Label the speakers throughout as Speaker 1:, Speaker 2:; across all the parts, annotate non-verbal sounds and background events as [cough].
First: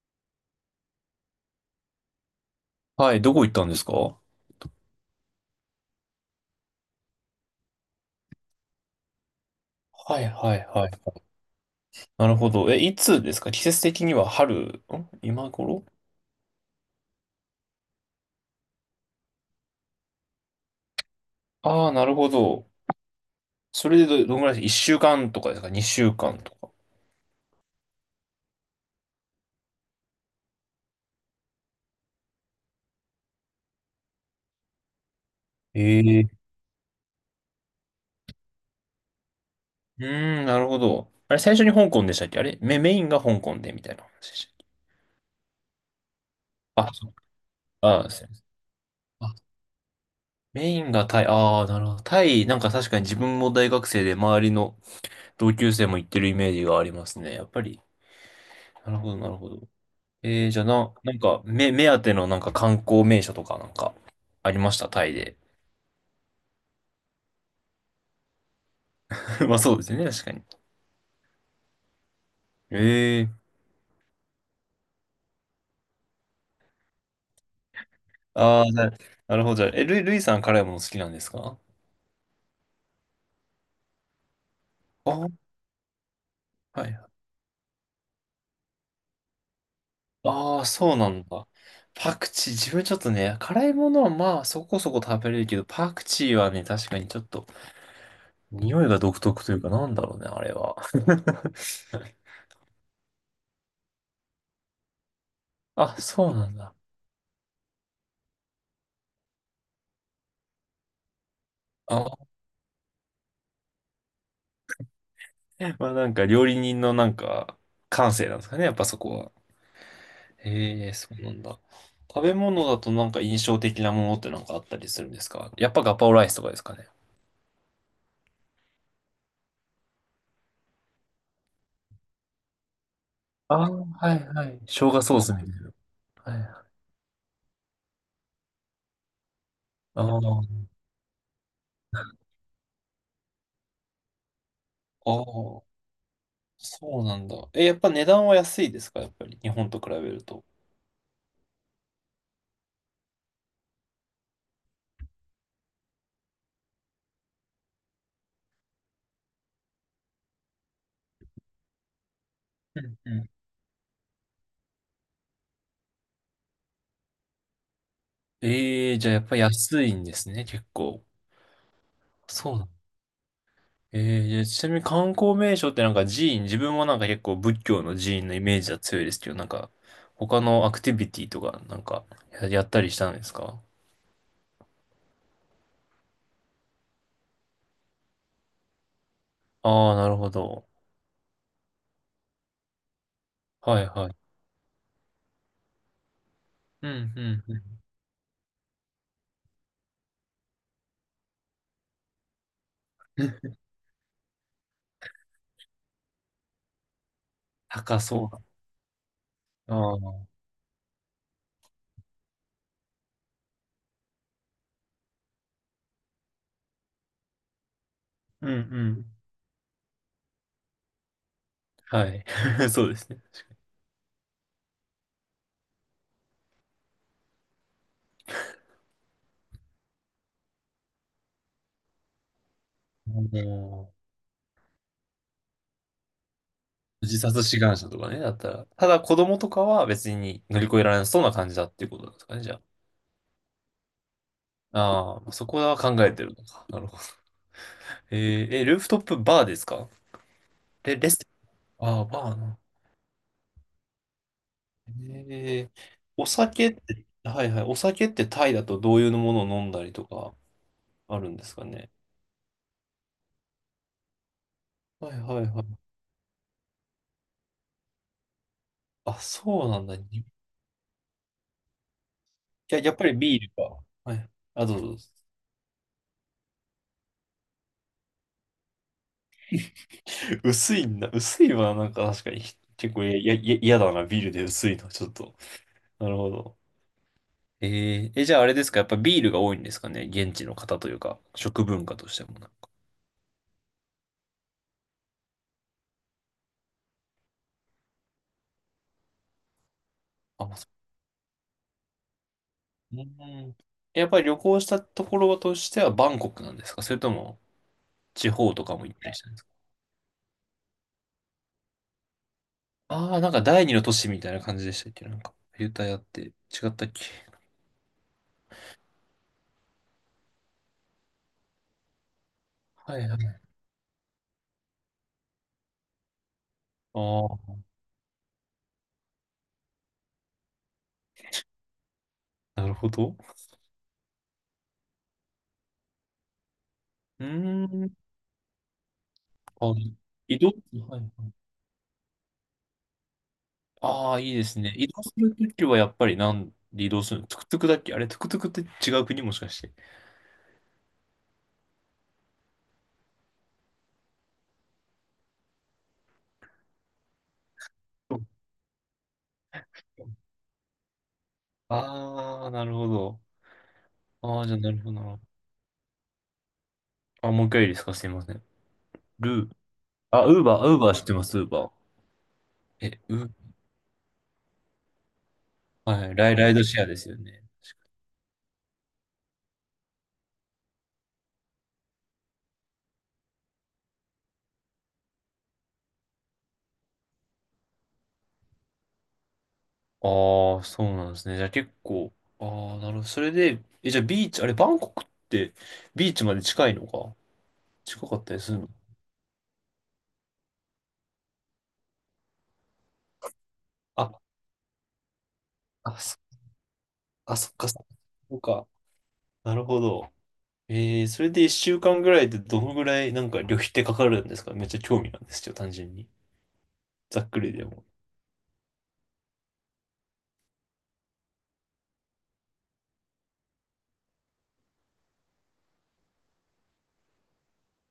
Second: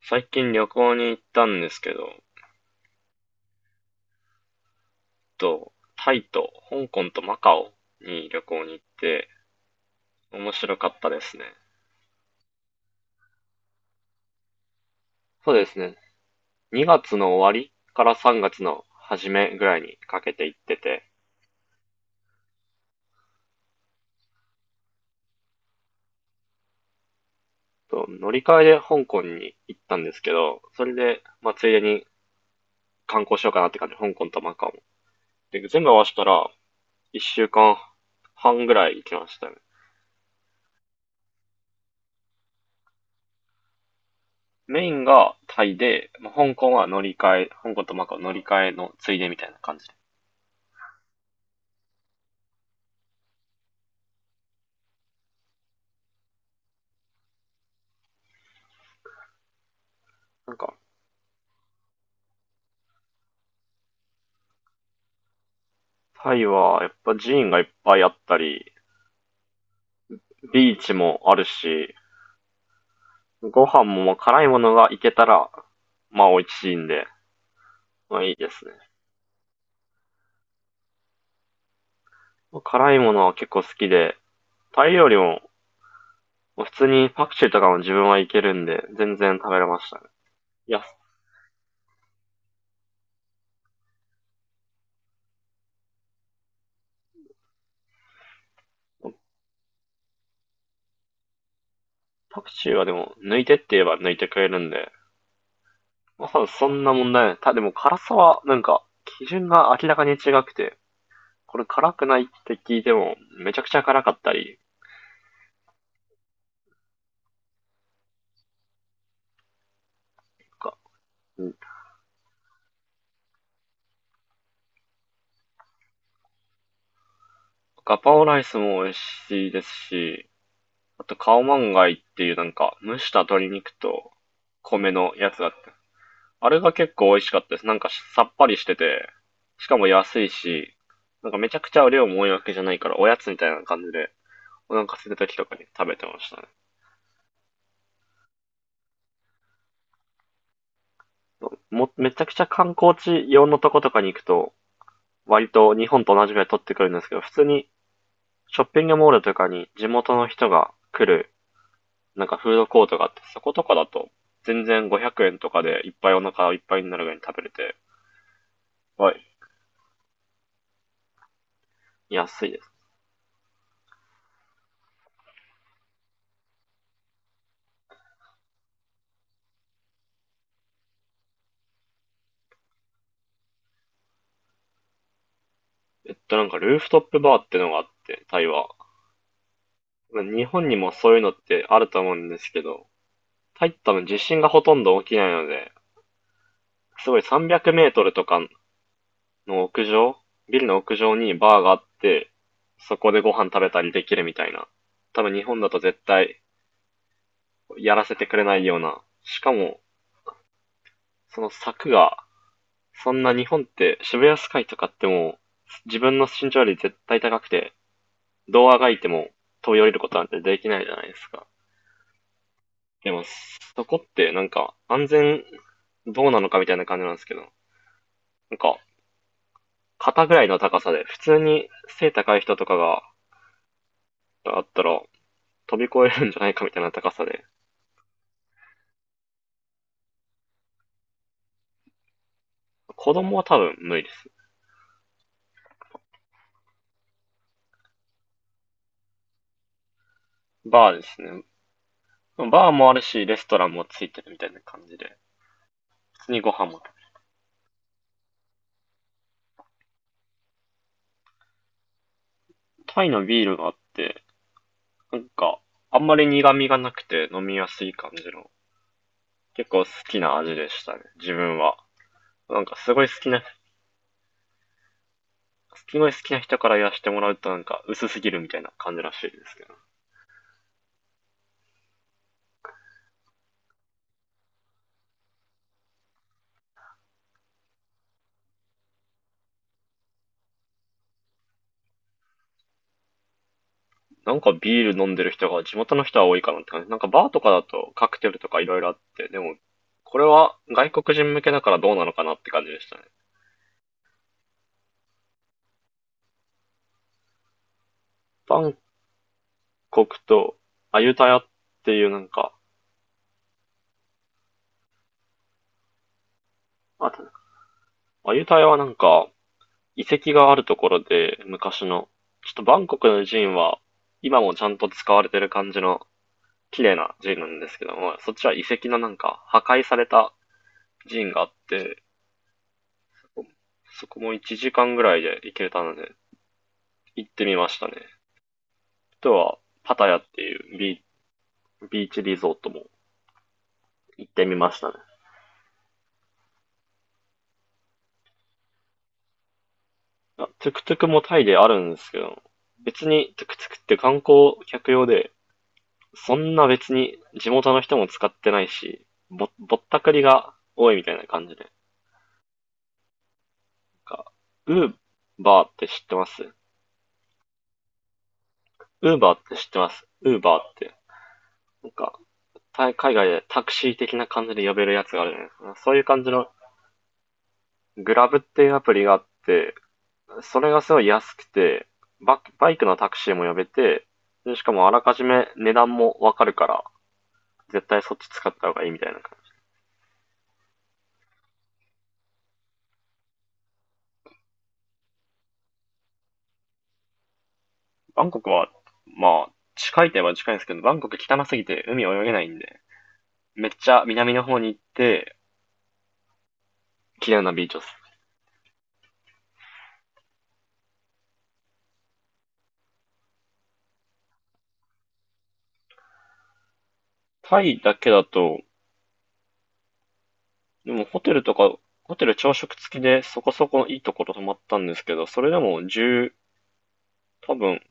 Speaker 1: 最近旅行に行ったんですけど、
Speaker 2: はい、どこ行ったんですか？は
Speaker 1: タイと香港とマカオに旅行に行って
Speaker 2: いはい
Speaker 1: 面白か
Speaker 2: は
Speaker 1: った
Speaker 2: い。
Speaker 1: ですね。
Speaker 2: なるほど。え、いつですか？季節的には春、今
Speaker 1: そうです
Speaker 2: 頃？
Speaker 1: ね。2月の終わりから3月の初めぐらいにかけて行ってて、
Speaker 2: ああー、なるほど。それでどのぐらいです？ 1 週間とかですか？ 2 週間とか。
Speaker 1: 乗り換えで香港に行ったんですけど、それで、まあ、ついでに観光しようかなって感じ、香港とマカオ。で、
Speaker 2: え
Speaker 1: 全部合わせた
Speaker 2: え。
Speaker 1: ら1週間半ぐらい行きましたね。
Speaker 2: うーん、なるほど。あれ、最初に香港でしたっけ？あれメインが香港でみたいな話でしたっけ？
Speaker 1: メインがタイで、まあ香港は
Speaker 2: あ、
Speaker 1: 乗
Speaker 2: そう。
Speaker 1: り換え、香港と
Speaker 2: あ
Speaker 1: マ
Speaker 2: ー、
Speaker 1: カオ
Speaker 2: すい
Speaker 1: 乗
Speaker 2: ませ
Speaker 1: り
Speaker 2: ん。
Speaker 1: 換えのついで
Speaker 2: あ、
Speaker 1: みたいな感じで。
Speaker 2: メインがタイ、ああ、なるほど。タイ、なんか確かに自分も大学生で周りの同級生も行ってるイメージがありますね。やっぱり。なるほど、なるほど。
Speaker 1: なん
Speaker 2: じゃあ
Speaker 1: か、
Speaker 2: なんか、目当てのなんか観光名所とかなんか、ありましたタイで？
Speaker 1: タイは、やっぱ寺院がいっぱいあったり、
Speaker 2: [laughs] まあそうですよね、確かに。
Speaker 1: ビーチもあるし、
Speaker 2: ええ。
Speaker 1: ご飯も辛いものがいけたら、まあ美味しいんで、まあいいで
Speaker 2: あ
Speaker 1: す
Speaker 2: あー、
Speaker 1: ね。
Speaker 2: なるほど。じゃあ、ルイさん辛いもの好きなんですか？
Speaker 1: 辛いものは結構好きで、タイ料
Speaker 2: あ
Speaker 1: 理
Speaker 2: ー、
Speaker 1: も、普通
Speaker 2: はい。
Speaker 1: にパクチーとかも自分はいけるんで、全然食べれましたね。
Speaker 2: ああ、
Speaker 1: いや、
Speaker 2: そうなんだ。パクチー、自分ちょっとね、辛いものはまあそこそこ食べれるけど、パクチーはね、確かにちょっと、匂いが独特というか、なんだろうね、あれは。[laughs]
Speaker 1: パクチーはでも、抜いてって言えば抜いてくれるんで、
Speaker 2: あ、
Speaker 1: まあ
Speaker 2: そう
Speaker 1: 多分
Speaker 2: なん
Speaker 1: そ
Speaker 2: だ。
Speaker 1: んな問題ない。でも辛さは、なんか、基準が明らかに違くて、これ辛くないっ
Speaker 2: あ、
Speaker 1: て聞いても、めちゃくちゃ辛かったり、
Speaker 2: まあなんか料理人のなんか、感性なんですかね、やっぱそこは。
Speaker 1: とか。
Speaker 2: へえ、そうなんだ。食べ物だとなんか印象的なものってなんかあったりするんですか？やっぱガパオライスとかですかね。
Speaker 1: ガパオライスも美味しいですし、あとカオマンガイっていうなんか蒸した鶏
Speaker 2: ああ、
Speaker 1: 肉と
Speaker 2: はいはい。生
Speaker 1: 米
Speaker 2: 姜
Speaker 1: の
Speaker 2: ソー
Speaker 1: や
Speaker 2: ス
Speaker 1: つ
Speaker 2: みた
Speaker 1: が
Speaker 2: い
Speaker 1: あって、
Speaker 2: な。は
Speaker 1: あれ
Speaker 2: い。
Speaker 1: が結構美味しかったです。なんかさっぱりしてて、しかも
Speaker 2: あ
Speaker 1: 安
Speaker 2: ー
Speaker 1: い
Speaker 2: あ
Speaker 1: し、なんかめちゃくちゃ量も多いわけじゃないからおやつみたいな感じでお腹空いた時とか
Speaker 2: ー、
Speaker 1: に食べてましたね。
Speaker 2: そうなんだ。え、やっぱ値段は安いですか？やっぱり日本と比べると。
Speaker 1: めちゃくちゃ観光地用のとことかに行くと、割と日本と同じぐらい取ってくるんですけど、普通にショッピングモールとかに地元の人が来るなんかフード
Speaker 2: う
Speaker 1: コート
Speaker 2: ん
Speaker 1: があ
Speaker 2: う
Speaker 1: って、
Speaker 2: ん。
Speaker 1: そことかだと、全然500円とかでいっぱいお腹いっぱいになるぐらいに食べれて、
Speaker 2: ええ。じゃ
Speaker 1: は
Speaker 2: あや
Speaker 1: い。
Speaker 2: っぱ安いんですね、結構。
Speaker 1: 安い
Speaker 2: そう
Speaker 1: で
Speaker 2: なの。
Speaker 1: す。
Speaker 2: ええ。じゃあちなみに観光名所ってなんか寺院、自分はなんか結構仏教の寺院のイメージは強いですけど、なんか他のアクティビティとかなんかやったりしたんですか？
Speaker 1: なんかルーフトップバーってのがあって、タイは。
Speaker 2: ああ、なるほ
Speaker 1: 日
Speaker 2: ど。
Speaker 1: 本にもそういうのってあると思うんですけど、タイって
Speaker 2: はい
Speaker 1: 多分
Speaker 2: は
Speaker 1: 地
Speaker 2: い。
Speaker 1: 震がほとんど起きないので、
Speaker 2: う
Speaker 1: す
Speaker 2: ん、
Speaker 1: ごい
Speaker 2: うん、
Speaker 1: 300
Speaker 2: う
Speaker 1: メ
Speaker 2: ん。
Speaker 1: ートルとかの屋上、ビルの屋上にバーがあって、そこでご飯食
Speaker 2: [laughs]
Speaker 1: べたりできるみたいな。多分日本だと絶対や
Speaker 2: 高
Speaker 1: らせて
Speaker 2: そう
Speaker 1: く
Speaker 2: だ。
Speaker 1: れないような。しか
Speaker 2: あ
Speaker 1: も、
Speaker 2: あ、
Speaker 1: その柵がそんな日本って渋谷スカイとかってもう自分の身長より絶対高くて、
Speaker 2: うん、う
Speaker 1: どうあがいて
Speaker 2: ん。
Speaker 1: も飛び降りることなんてできないじゃないですか。
Speaker 2: はい。[laughs] そうです
Speaker 1: で
Speaker 2: ね。
Speaker 1: も、そこってなんか安全どうなのかみたいな感じなんですけど、なんか肩ぐらいの高さで、普通に背高い人とかが
Speaker 2: あの
Speaker 1: あったら飛び越えるんじゃないかみたいな高
Speaker 2: 自
Speaker 1: さ
Speaker 2: 殺
Speaker 1: で、
Speaker 2: 志願者とかね、だったら。ただ子供とかは別に乗り越えられなそうな感じだっていうことですかね、じゃ
Speaker 1: 子供は多分無理です。
Speaker 2: あ。ああ、そこは考えてるのか。なるほど。えルーフトップバーですか？
Speaker 1: バー
Speaker 2: レ、
Speaker 1: で
Speaker 2: レス
Speaker 1: す
Speaker 2: ト、
Speaker 1: ね。
Speaker 2: ああ、バーな。
Speaker 1: バーもあるし、レストランもついてるみたいな感じで、
Speaker 2: えー、
Speaker 1: 普
Speaker 2: お
Speaker 1: 通にご飯
Speaker 2: 酒っ
Speaker 1: も。
Speaker 2: て、はいはい、お酒ってタイだとどういうものを飲んだりとかあるんですかね。
Speaker 1: タイのビールがあって、
Speaker 2: は
Speaker 1: な
Speaker 2: い
Speaker 1: ん
Speaker 2: はい
Speaker 1: か、
Speaker 2: はい。
Speaker 1: あんまり苦味がなくて飲みやすい感じの、
Speaker 2: あ、そ
Speaker 1: 結
Speaker 2: うな
Speaker 1: 構
Speaker 2: ん
Speaker 1: 好
Speaker 2: だ。
Speaker 1: きな味でしたね、自分は。なんか
Speaker 2: やっぱりビールか。はい。あ、どうぞどうぞ。
Speaker 1: すごい好きな人からやしてもらうとなんか薄すぎるみたいな感じらしいですけど。
Speaker 2: [laughs] 薄いんだ。薄いはなんか確かに結構や嫌だな。ビールで薄いの。ちょっと。なるほど。じゃああれですか。やっぱビールが多いんですかね。現地の方というか、食文化としてもなんか。
Speaker 1: なんかビール飲んでる人が地元の人は多いかなって感じ。なんかバーとかだとカクテルとかいろいろあって、でも、これ
Speaker 2: あ、
Speaker 1: は外国人向けだからどうなのかなって感じでしたね。
Speaker 2: うん。やっぱり旅行したところとしてはバンコクなんですか？それとも地方
Speaker 1: バ
Speaker 2: と
Speaker 1: ン
Speaker 2: かも行ったりしたんですか？
Speaker 1: コクとアユタヤっていうなんか、
Speaker 2: ああー、なんか第二の都市みたいな感じでしたっけ？なんか、ユタヤって違ったっけ？
Speaker 1: あと、アユタヤはなんか、遺跡があるところで、昔の。ちょっとバン
Speaker 2: は
Speaker 1: コ
Speaker 2: い
Speaker 1: ク
Speaker 2: は
Speaker 1: の寺
Speaker 2: い。
Speaker 1: 院は、今もちゃんと使われてる感じの綺麗な寺院な
Speaker 2: あ
Speaker 1: んですけども、そっちは遺跡のなんか破壊された寺院があって、
Speaker 2: あ、なるほど。
Speaker 1: そこも1時間ぐらいで行けたので、
Speaker 2: う
Speaker 1: 行ってみ
Speaker 2: ー
Speaker 1: ましたね。
Speaker 2: ん。
Speaker 1: あとは、
Speaker 2: あ、
Speaker 1: パタヤっ
Speaker 2: 移
Speaker 1: て
Speaker 2: 動、
Speaker 1: いう
Speaker 2: はいはい。
Speaker 1: ビーチリゾートも
Speaker 2: ああ、
Speaker 1: 行
Speaker 2: い
Speaker 1: っ
Speaker 2: い
Speaker 1: て
Speaker 2: で
Speaker 1: み
Speaker 2: す
Speaker 1: ま
Speaker 2: ね。
Speaker 1: した
Speaker 2: 移
Speaker 1: ね。
Speaker 2: 動するときはやっぱりなんで移動するの？トゥクトゥクだっけ？あれ、トゥクトゥクって違う国もしかして？
Speaker 1: トゥクトゥクもタイであるんですけど、別にトゥクトゥクって観光客用で、そんな別に地元の人も使ってないし、ぼったくりが多いみたいな感じで。なん
Speaker 2: ああー、なるほど。
Speaker 1: か、
Speaker 2: ああ、じゃあなる
Speaker 1: ウ
Speaker 2: ほ
Speaker 1: ー
Speaker 2: どな。
Speaker 1: バーって知ってます？
Speaker 2: あ、もう一回いいですか？すいません。ルー。あ、ウ
Speaker 1: ウー
Speaker 2: ー
Speaker 1: バー
Speaker 2: バー、
Speaker 1: っ
Speaker 2: ウーバー
Speaker 1: て。
Speaker 2: 知ってます、ウーバ
Speaker 1: なんか、
Speaker 2: ー。
Speaker 1: 海
Speaker 2: え、ウ
Speaker 1: 外
Speaker 2: ー、
Speaker 1: でタクシー的な感じで呼べるやつがあるじゃないですか。そういう
Speaker 2: はい、
Speaker 1: 感じの
Speaker 2: ライドシェアですよね。
Speaker 1: グラブっていうアプリがあって、それがすごい安くて、バイクのタクシーも呼べて、でしかもあらかじめ値段もわかるから、絶対そっち使った方がいいみたいな。
Speaker 2: ああ、そうなんですね。じゃあ結構、ああ、なるほど。それで、じゃあビーチ、あれ、バンコクってビーチまで近いのか、近か
Speaker 1: バ
Speaker 2: っ
Speaker 1: ン
Speaker 2: た
Speaker 1: コ
Speaker 2: り
Speaker 1: ク
Speaker 2: する
Speaker 1: は、
Speaker 2: の？
Speaker 1: まあ、近いといえば近いんですけど、バンコク汚すぎて海泳げないんで、めっちゃ
Speaker 2: あ、
Speaker 1: 南の方に行って、
Speaker 2: あ、そ、
Speaker 1: 綺
Speaker 2: あ、
Speaker 1: 麗
Speaker 2: そ
Speaker 1: な
Speaker 2: っ
Speaker 1: ビー
Speaker 2: か、
Speaker 1: チ
Speaker 2: そ
Speaker 1: です。
Speaker 2: っか。なるほど。それで一週間ぐらいでどのぐらいなんか旅費ってかかるんですか？めっちゃ興味なんですよ、単純に。ざっくり
Speaker 1: タ
Speaker 2: で
Speaker 1: イ
Speaker 2: も。
Speaker 1: だけだと、でもホテルとか、ホテル朝食付きでそこそこいいところ泊まったんですけど、それでも10、多分、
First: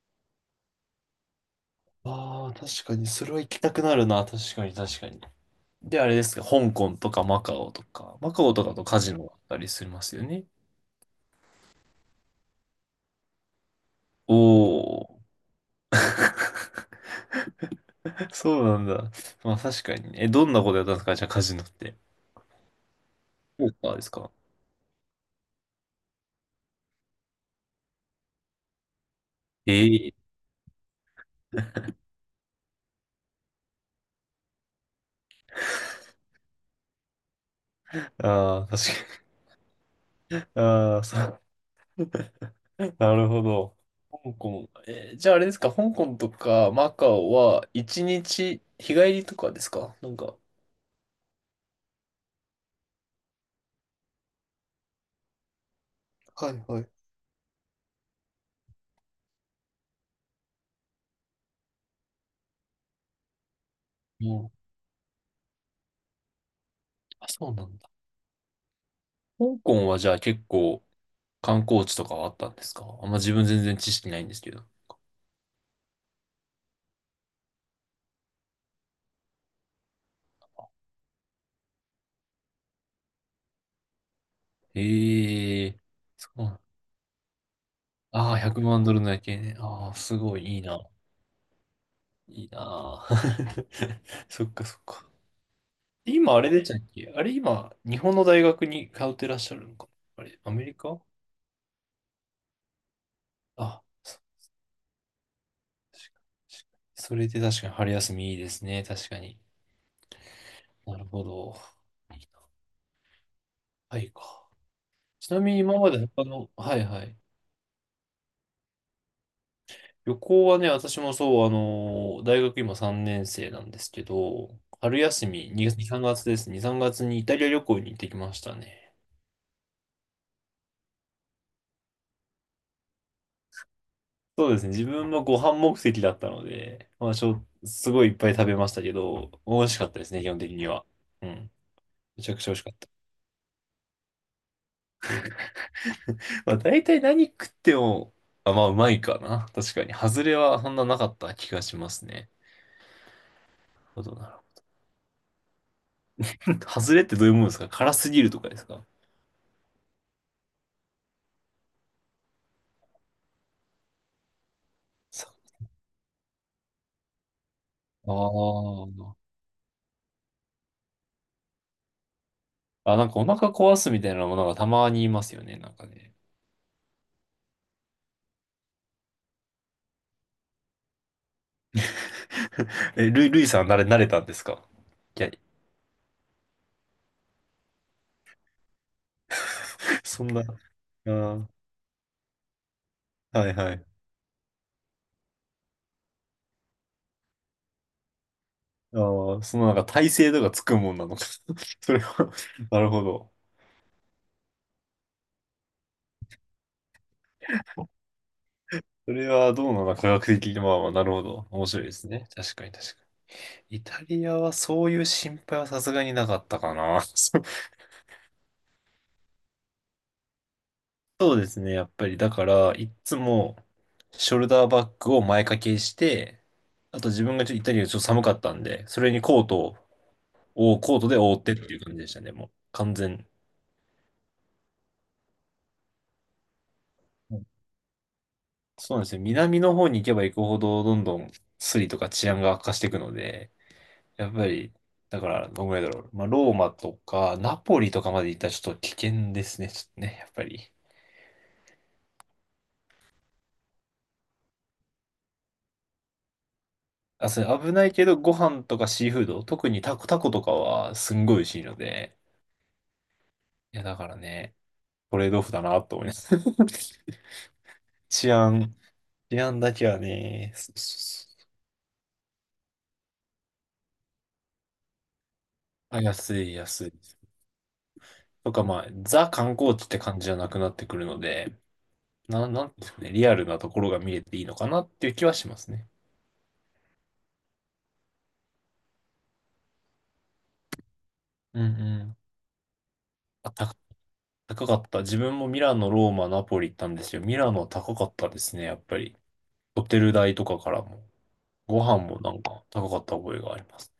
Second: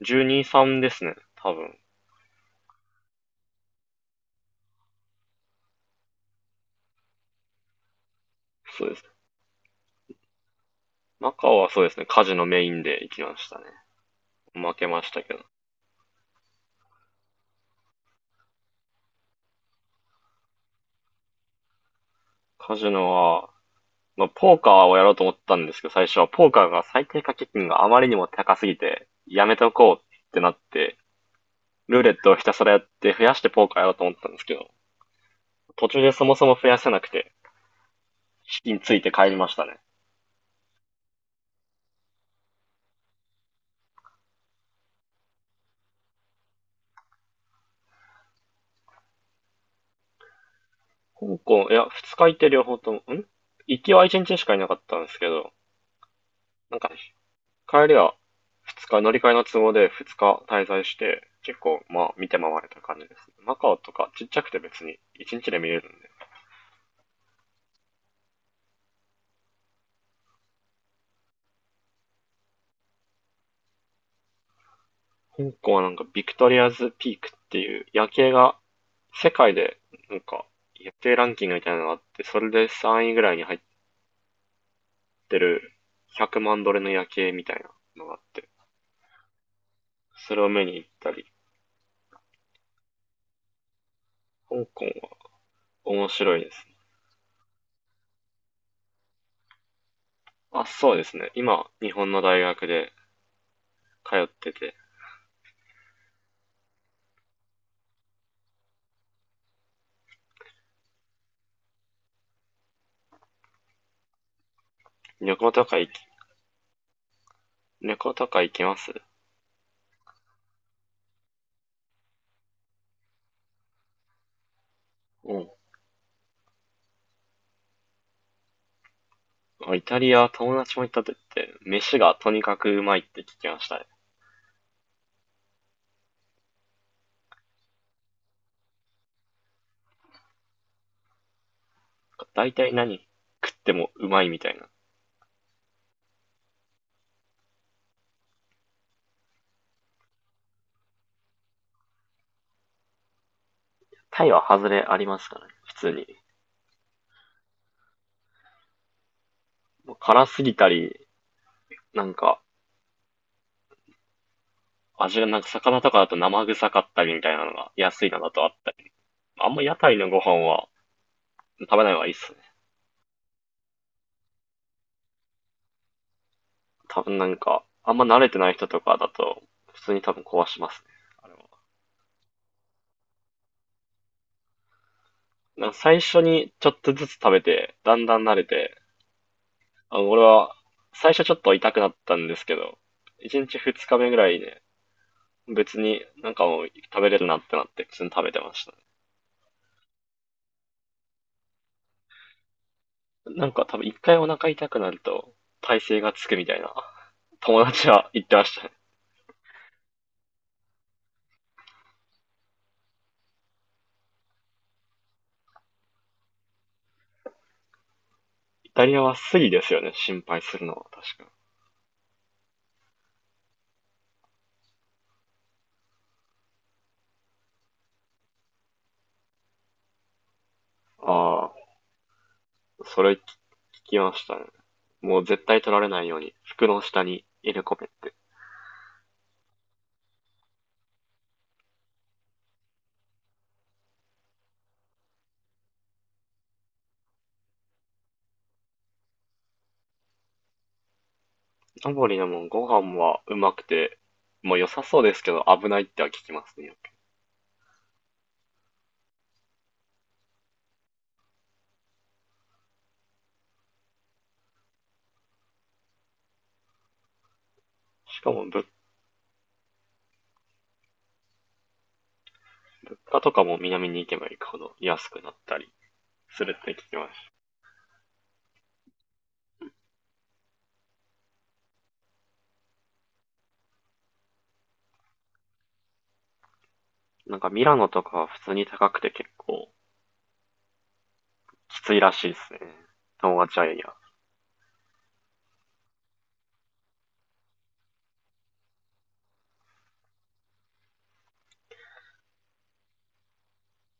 Speaker 1: 12、3ですね。多分。
Speaker 2: ああ、確かに、それは行きたくなるな、確かに、確かに。で、あれですか、香港とかマカオとか、マカオとかと
Speaker 1: そうで
Speaker 2: カ
Speaker 1: す。
Speaker 2: ジノだったりしますよね。
Speaker 1: マカオはそうですね、カジノメインで行きましたね。負け
Speaker 2: お
Speaker 1: まし
Speaker 2: お。
Speaker 1: たけど。
Speaker 2: [laughs] そうなんだ。まあ確かにね。え、どんなことやったんですか？じゃあカジノって。
Speaker 1: カジノは、
Speaker 2: ポーカーです
Speaker 1: まあ、
Speaker 2: か？
Speaker 1: ポーカーをやろうと思ったんですけど、最初はポーカーが最低掛け金があまりにも高すぎて、やめと
Speaker 2: え
Speaker 1: こう
Speaker 2: え
Speaker 1: っ
Speaker 2: ー。
Speaker 1: てなって、ルーレットをひたすらやって増やしてポーカーやろうと思ったんですけど、途中でそもそも増やせなくて、資
Speaker 2: ああー、
Speaker 1: 金つい
Speaker 2: 確
Speaker 1: て
Speaker 2: か
Speaker 1: 帰りましたね。
Speaker 2: に。ああ、そう。なるほど。香港。じゃああれですか、香港とかマカオは一日日帰りとかですかなんか。
Speaker 1: 香港、いや、二日いて両方とも、行きは一日しかいなかったんですけど、
Speaker 2: はい
Speaker 1: なん
Speaker 2: は
Speaker 1: か、
Speaker 2: い。
Speaker 1: 帰りは二日、乗り換えの都合で二日滞在して、結構、まあ、見て回れた感じです。マカオとかちっ
Speaker 2: う
Speaker 1: ちゃく
Speaker 2: ん。
Speaker 1: て別に一日で見れるんで、
Speaker 2: あ、そうなんだ。香港はじゃあ結構観光地とかはあったんですか？あんま自分全然知識ないんですけど。
Speaker 1: 香港はなんかビクトリアズピークっていう夜景が世界でなんか夜景ランキングみたいなのがあって、それで3位ぐらいに入ってる
Speaker 2: ええ。そ
Speaker 1: 100
Speaker 2: うなん
Speaker 1: 万ドルの夜景みたいなのがあっ
Speaker 2: ああ、
Speaker 1: て、
Speaker 2: 100万ドルの夜景ね。ああ、す
Speaker 1: そ
Speaker 2: ご
Speaker 1: れ
Speaker 2: い
Speaker 1: を
Speaker 2: いい
Speaker 1: 見に
Speaker 2: な。
Speaker 1: 行ったり、
Speaker 2: いいなあ。[laughs] そっ
Speaker 1: 香
Speaker 2: かそっ
Speaker 1: 港
Speaker 2: か。
Speaker 1: は面
Speaker 2: 今
Speaker 1: 白
Speaker 2: あ
Speaker 1: い
Speaker 2: れ
Speaker 1: で
Speaker 2: で
Speaker 1: す
Speaker 2: し
Speaker 1: ね。
Speaker 2: たっけ？あれ今、日本の大学に通ってらっしゃるのか、あれ、ア
Speaker 1: あ、
Speaker 2: メリ
Speaker 1: そう
Speaker 2: カ？
Speaker 1: ですね。今、日本の大学で
Speaker 2: あ、
Speaker 1: 通ってて、
Speaker 2: 確かに。それで確かに春休みいいですね。確かに。なるほど。はいか。ち
Speaker 1: 旅
Speaker 2: な
Speaker 1: 行
Speaker 2: みに
Speaker 1: とか
Speaker 2: 今
Speaker 1: 行
Speaker 2: ま
Speaker 1: き、
Speaker 2: で他の、はいはい。
Speaker 1: 旅行とか行きます？
Speaker 2: 旅行はね、私もそう、大学今3年生なんですけど、春休
Speaker 1: うん。
Speaker 2: み2 3月です。2、3月にイタリア旅行に行ってきましたね。
Speaker 1: イタリア、友達も行ったって言って、飯がとにかくうまいって聞きましたね。
Speaker 2: そうですね。自分もご飯目的だったので、まあ、すごいいっぱい食べましたけど、美味しかったですね、基本的には。うん。めちゃくち
Speaker 1: だ
Speaker 2: ゃ美
Speaker 1: い
Speaker 2: 味し
Speaker 1: た
Speaker 2: か
Speaker 1: い
Speaker 2: った。
Speaker 1: 何食ってもうまいみたいな。
Speaker 2: まあ、大体何食っても、あ、まあ、うまいかな。確かに。外れはそんななかった気がしますね。なるほど
Speaker 1: タイ
Speaker 2: な。
Speaker 1: は外れありますからね、普通に。
Speaker 2: [laughs] 外れってどういうものですか？辛すぎるとかですか？
Speaker 1: もう辛すぎたり、なんか、味が
Speaker 2: さ
Speaker 1: なんか魚とかだと生臭かったりみたいなのが安い
Speaker 2: あ
Speaker 1: のだとあったり。
Speaker 2: ー
Speaker 1: あんま屋台のご飯は食べない方がいいっすね。
Speaker 2: あ、なんかお腹壊すみたいなものがたまにいますよね。なんかね。
Speaker 1: 多分なんか、あんま慣れてない人とかだと、普通に多分壊しますね。あれは。
Speaker 2: [laughs] え、ルイさん慣れたんですか？いや、
Speaker 1: なんか最初にちょっとずつ食べて、だんだん慣れて、
Speaker 2: [laughs]
Speaker 1: 俺
Speaker 2: そんな、あ
Speaker 1: は最初ちょっ
Speaker 2: ー、
Speaker 1: と痛くなったんですけど、1
Speaker 2: はい
Speaker 1: 日
Speaker 2: は
Speaker 1: 2
Speaker 2: い。
Speaker 1: 日目ぐらいで、ね別になんかもう食べれるなってなって、普通に食べてました。
Speaker 2: あー、そのなんか耐性とかつくもんなのか。[laughs] それは [laughs] なるほど。
Speaker 1: なんか多分一回お腹痛くなると耐性がつくみたいな友達は言ってましたね。
Speaker 2: それはどうなの科学的に、まあまあ、なるほど。面白いですね。確かに確かに。イタリアはそういう心配はさすがになかったかな。[laughs] そう
Speaker 1: イタリアはスリですよね、心配するのは確か。
Speaker 2: ですね、やっぱり。だから、いっつも、ショルダーバッグを前掛けして、あと自分がちょっとイタリアちょっと寒かったんで、それにコート
Speaker 1: あ
Speaker 2: で覆ってっていう感じでしたね、もう。
Speaker 1: あ、
Speaker 2: 完
Speaker 1: それ聞
Speaker 2: 全。
Speaker 1: きましたね。もう絶対取られないように服の下に
Speaker 2: うん。
Speaker 1: 入れ込めって。
Speaker 2: そうなんですよ。南の方に行けば行くほど、どんどんスリとか治安が悪化していくので、やっぱり、だから、どんぐらいだろう。まあ、ローマとか、ナポリとかまで行ったらちょっと危険ですね、ちょっとね、やっぱり。
Speaker 1: ナポリのもんご飯はうまくて、もう良さそうですけど危ないっては聞きますね。
Speaker 2: あ、それ危ないけど、ご飯とかシーフード、特にタコとかはすんごい美味しいので、いや、だからね、トレードオフだなと思います。[laughs]
Speaker 1: しか
Speaker 2: 治
Speaker 1: も物
Speaker 2: 安、治安だけはね、そうそうそ
Speaker 1: 価とかも南に行けば行くほど安くなったり
Speaker 2: う、あ、安
Speaker 1: す
Speaker 2: い、
Speaker 1: るって聞
Speaker 2: 安い。
Speaker 1: きまし
Speaker 2: とか、まあ、ザ観光地って感じじゃなくなってくるので、なんていうんですかね、リアルなところが見れていいのかなっていう気はしますね。
Speaker 1: た。なんかミラノとかは普通に高くて結構
Speaker 2: うんう
Speaker 1: きついら
Speaker 2: ん。
Speaker 1: しいですね。友
Speaker 2: あ、
Speaker 1: 達は
Speaker 2: 高かった。自分もミラノ、ローマ、ナポリ行ったんですよ。ミラノは高かったですね、やっぱり。ホテル代とかからも。ご飯もなんか高かった覚えがあります。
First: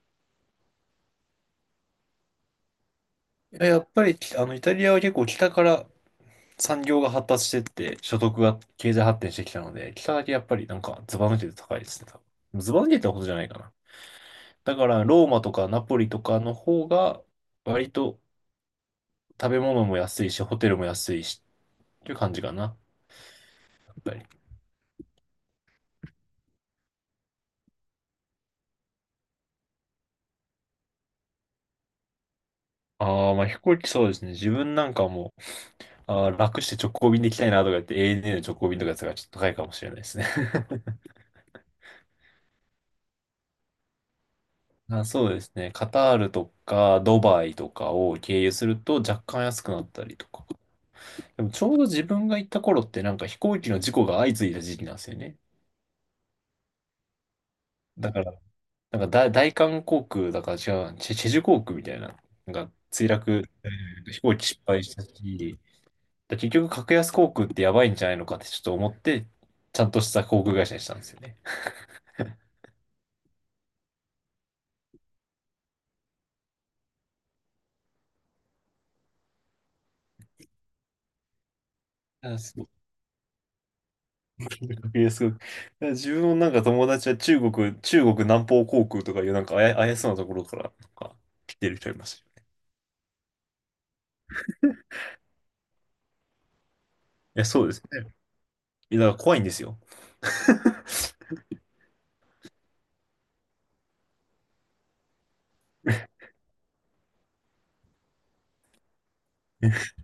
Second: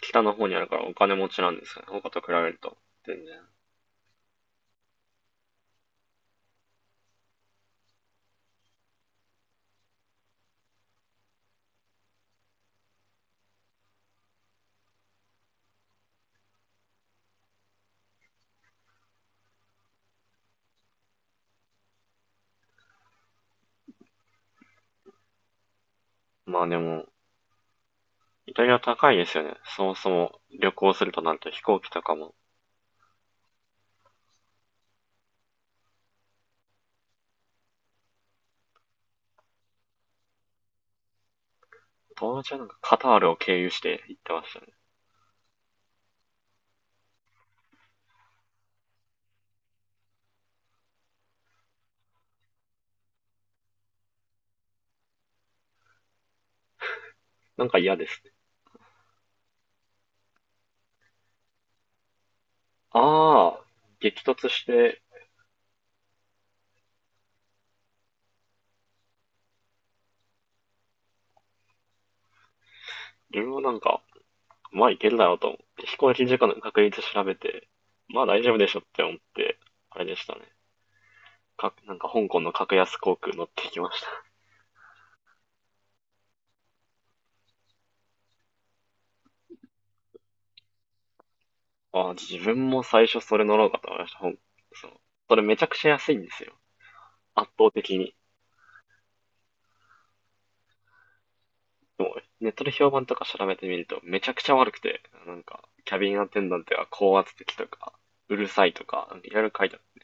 Speaker 1: 北の方にあるからお金持ちなんですよね。他と比べると。全然。
Speaker 2: いや、やっぱり、あの、イタリアは結構北から産業が発達してって、所得が経済発展してきたので、北だけやっぱりなんかズバ抜けて高いですね、多分。ズバ抜けてほどじゃないかな。だから、ローマとかナポリとかの方が、割と食べ物も安いし、ホテルも安いし、っていう感じかな、やっぱり。
Speaker 1: まあでも、イタリア高いですよね。そもそも旅行するとなると飛行機とかも。
Speaker 2: ああ、まあ飛行機そうですね。自分なんかもう、あー楽して直行便で行きたいなとか言って、ANA の直行便とかやつがちょっと高いかもしれないですね。
Speaker 1: 友達はなんかカタールを経由して行ってましたね。
Speaker 2: あ、そうですね。カタールとかドバイとかを経由すると若干安くなったりとか。でもちょうど自分が行った頃って飛行機の事故が相次いだ時期なんですよね。
Speaker 1: なんか嫌で
Speaker 2: だか
Speaker 1: すね。
Speaker 2: ら、大韓航空だから違うな、チェジュ航空みたいな、なんか墜落、
Speaker 1: ああ、
Speaker 2: 飛
Speaker 1: 激
Speaker 2: 行機
Speaker 1: 突
Speaker 2: 失
Speaker 1: し
Speaker 2: 敗し
Speaker 1: て、
Speaker 2: たし、だ結局格安航空ってやばいんじゃないのかってちょっと思って、ちゃんとした航空会社にしたんですよね。
Speaker 1: 自分はなんか、まあ行けるだろうと思って、飛行機事故の確率調べて、まあ大丈夫でしょって思って、あれでしたね。なんか香
Speaker 2: あ、
Speaker 1: 港の
Speaker 2: そう、
Speaker 1: 格安航空乗ってきまし
Speaker 2: えすごい。だから自分のなんか友達は中国南方航空とかいうなんかあや、怪しそうなところからなんか来てる人い
Speaker 1: た。
Speaker 2: ま
Speaker 1: ああ、
Speaker 2: す
Speaker 1: 自
Speaker 2: よ。
Speaker 1: 分も最初それ乗ろうかと思いました。そう。それめちゃくちゃ安いんですよ。
Speaker 2: いや、
Speaker 1: 圧
Speaker 2: そう
Speaker 1: 倒
Speaker 2: です
Speaker 1: 的
Speaker 2: ね。
Speaker 1: に。
Speaker 2: いや、だから怖いんですよ。[laughs]
Speaker 1: もうネットで評判とか調べてみると、めちゃくちゃ悪くて、なんか、キャビンアテンダントは高圧的とか、うるさいとか、いろいろ書いてある。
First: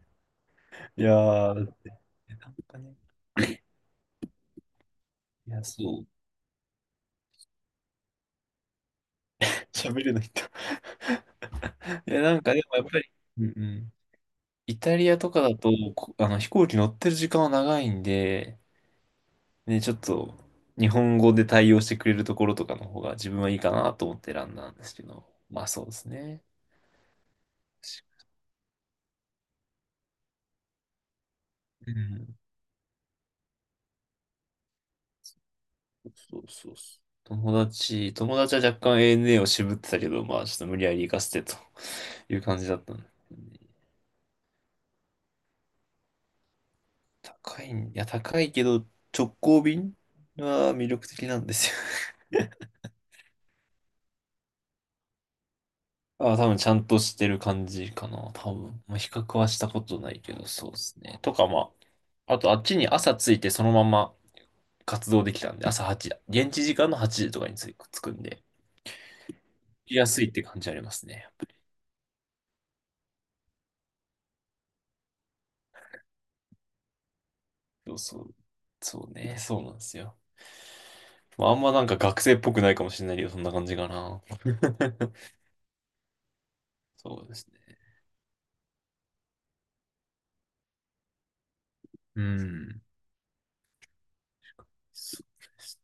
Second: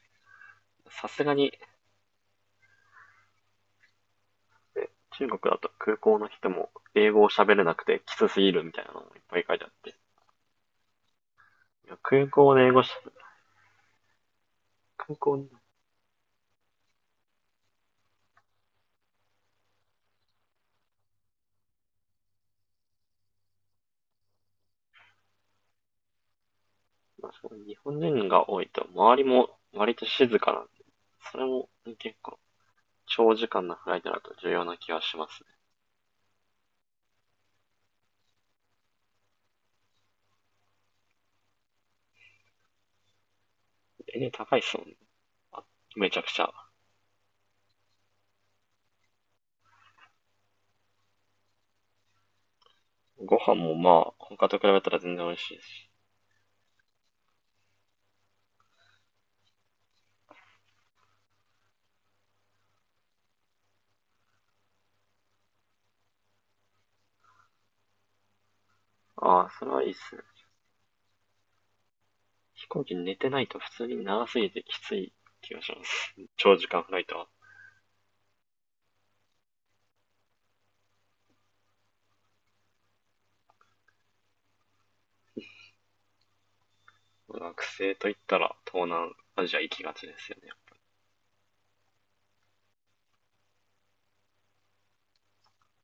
Speaker 2: い
Speaker 1: さ
Speaker 2: や
Speaker 1: すがに、
Speaker 2: ー、なんかね、
Speaker 1: ね中国
Speaker 2: い
Speaker 1: だ
Speaker 2: や、
Speaker 1: と空
Speaker 2: そう、
Speaker 1: 港の人も英語を喋れなくてきつすぎるみたいなのもいっぱい書いてあって。い
Speaker 2: 喋れないん、
Speaker 1: や
Speaker 2: いや、
Speaker 1: 空
Speaker 2: なん
Speaker 1: 港
Speaker 2: かで
Speaker 1: で英
Speaker 2: も
Speaker 1: 語
Speaker 2: やっ
Speaker 1: し、
Speaker 2: ぱり、うんうん。イタリ
Speaker 1: 空
Speaker 2: アと
Speaker 1: 港
Speaker 2: か
Speaker 1: に、
Speaker 2: だと、こあの、飛行機乗ってる時間は長いんで、ね、ちょっと、日本語で対応してくれるところとかの方が自分はいいかなと思って選んだんですけど、まあそうですね。
Speaker 1: まあ、日本人が多いと、周りも割と静かなんで、それも
Speaker 2: う
Speaker 1: 結
Speaker 2: ん、
Speaker 1: 構、長時間のフライトだと重要な気がしますね。
Speaker 2: そうそうそう。友達は若干 ANA を渋ってたけど、まあちょっと無理やり行かせてという感じだったんだよね。
Speaker 1: 高いっすもんね。めちゃくちゃ。
Speaker 2: 高いん、いや高いけど直行便は魅力的なんですよ。 [laughs]
Speaker 1: ご飯もまあ、他と比べたら全然美味しいし。
Speaker 2: あ、多分ちゃんとしてる感じかな、多分。まあ、比較はしたことないけど、そうですね。とかまあ、あとあっちに朝着いてそのまま活動できたんで、朝8時、現地時間の8時とかに着くんで、行
Speaker 1: ああ、それはいいっ
Speaker 2: きや
Speaker 1: すね。
Speaker 2: すいって感じありますね。
Speaker 1: 飛行機寝てないと普通に長すぎてきつい気がします。長時間フライトは。
Speaker 2: そうそう。そうね、そうなんですよ。まあ、あんまなんか学生っぽくないかもしれないけど、そんな感じかな。[laughs] そうです
Speaker 1: 学
Speaker 2: ね。
Speaker 1: 生といったら東南アジア行きがちですよね。
Speaker 2: うん。そうです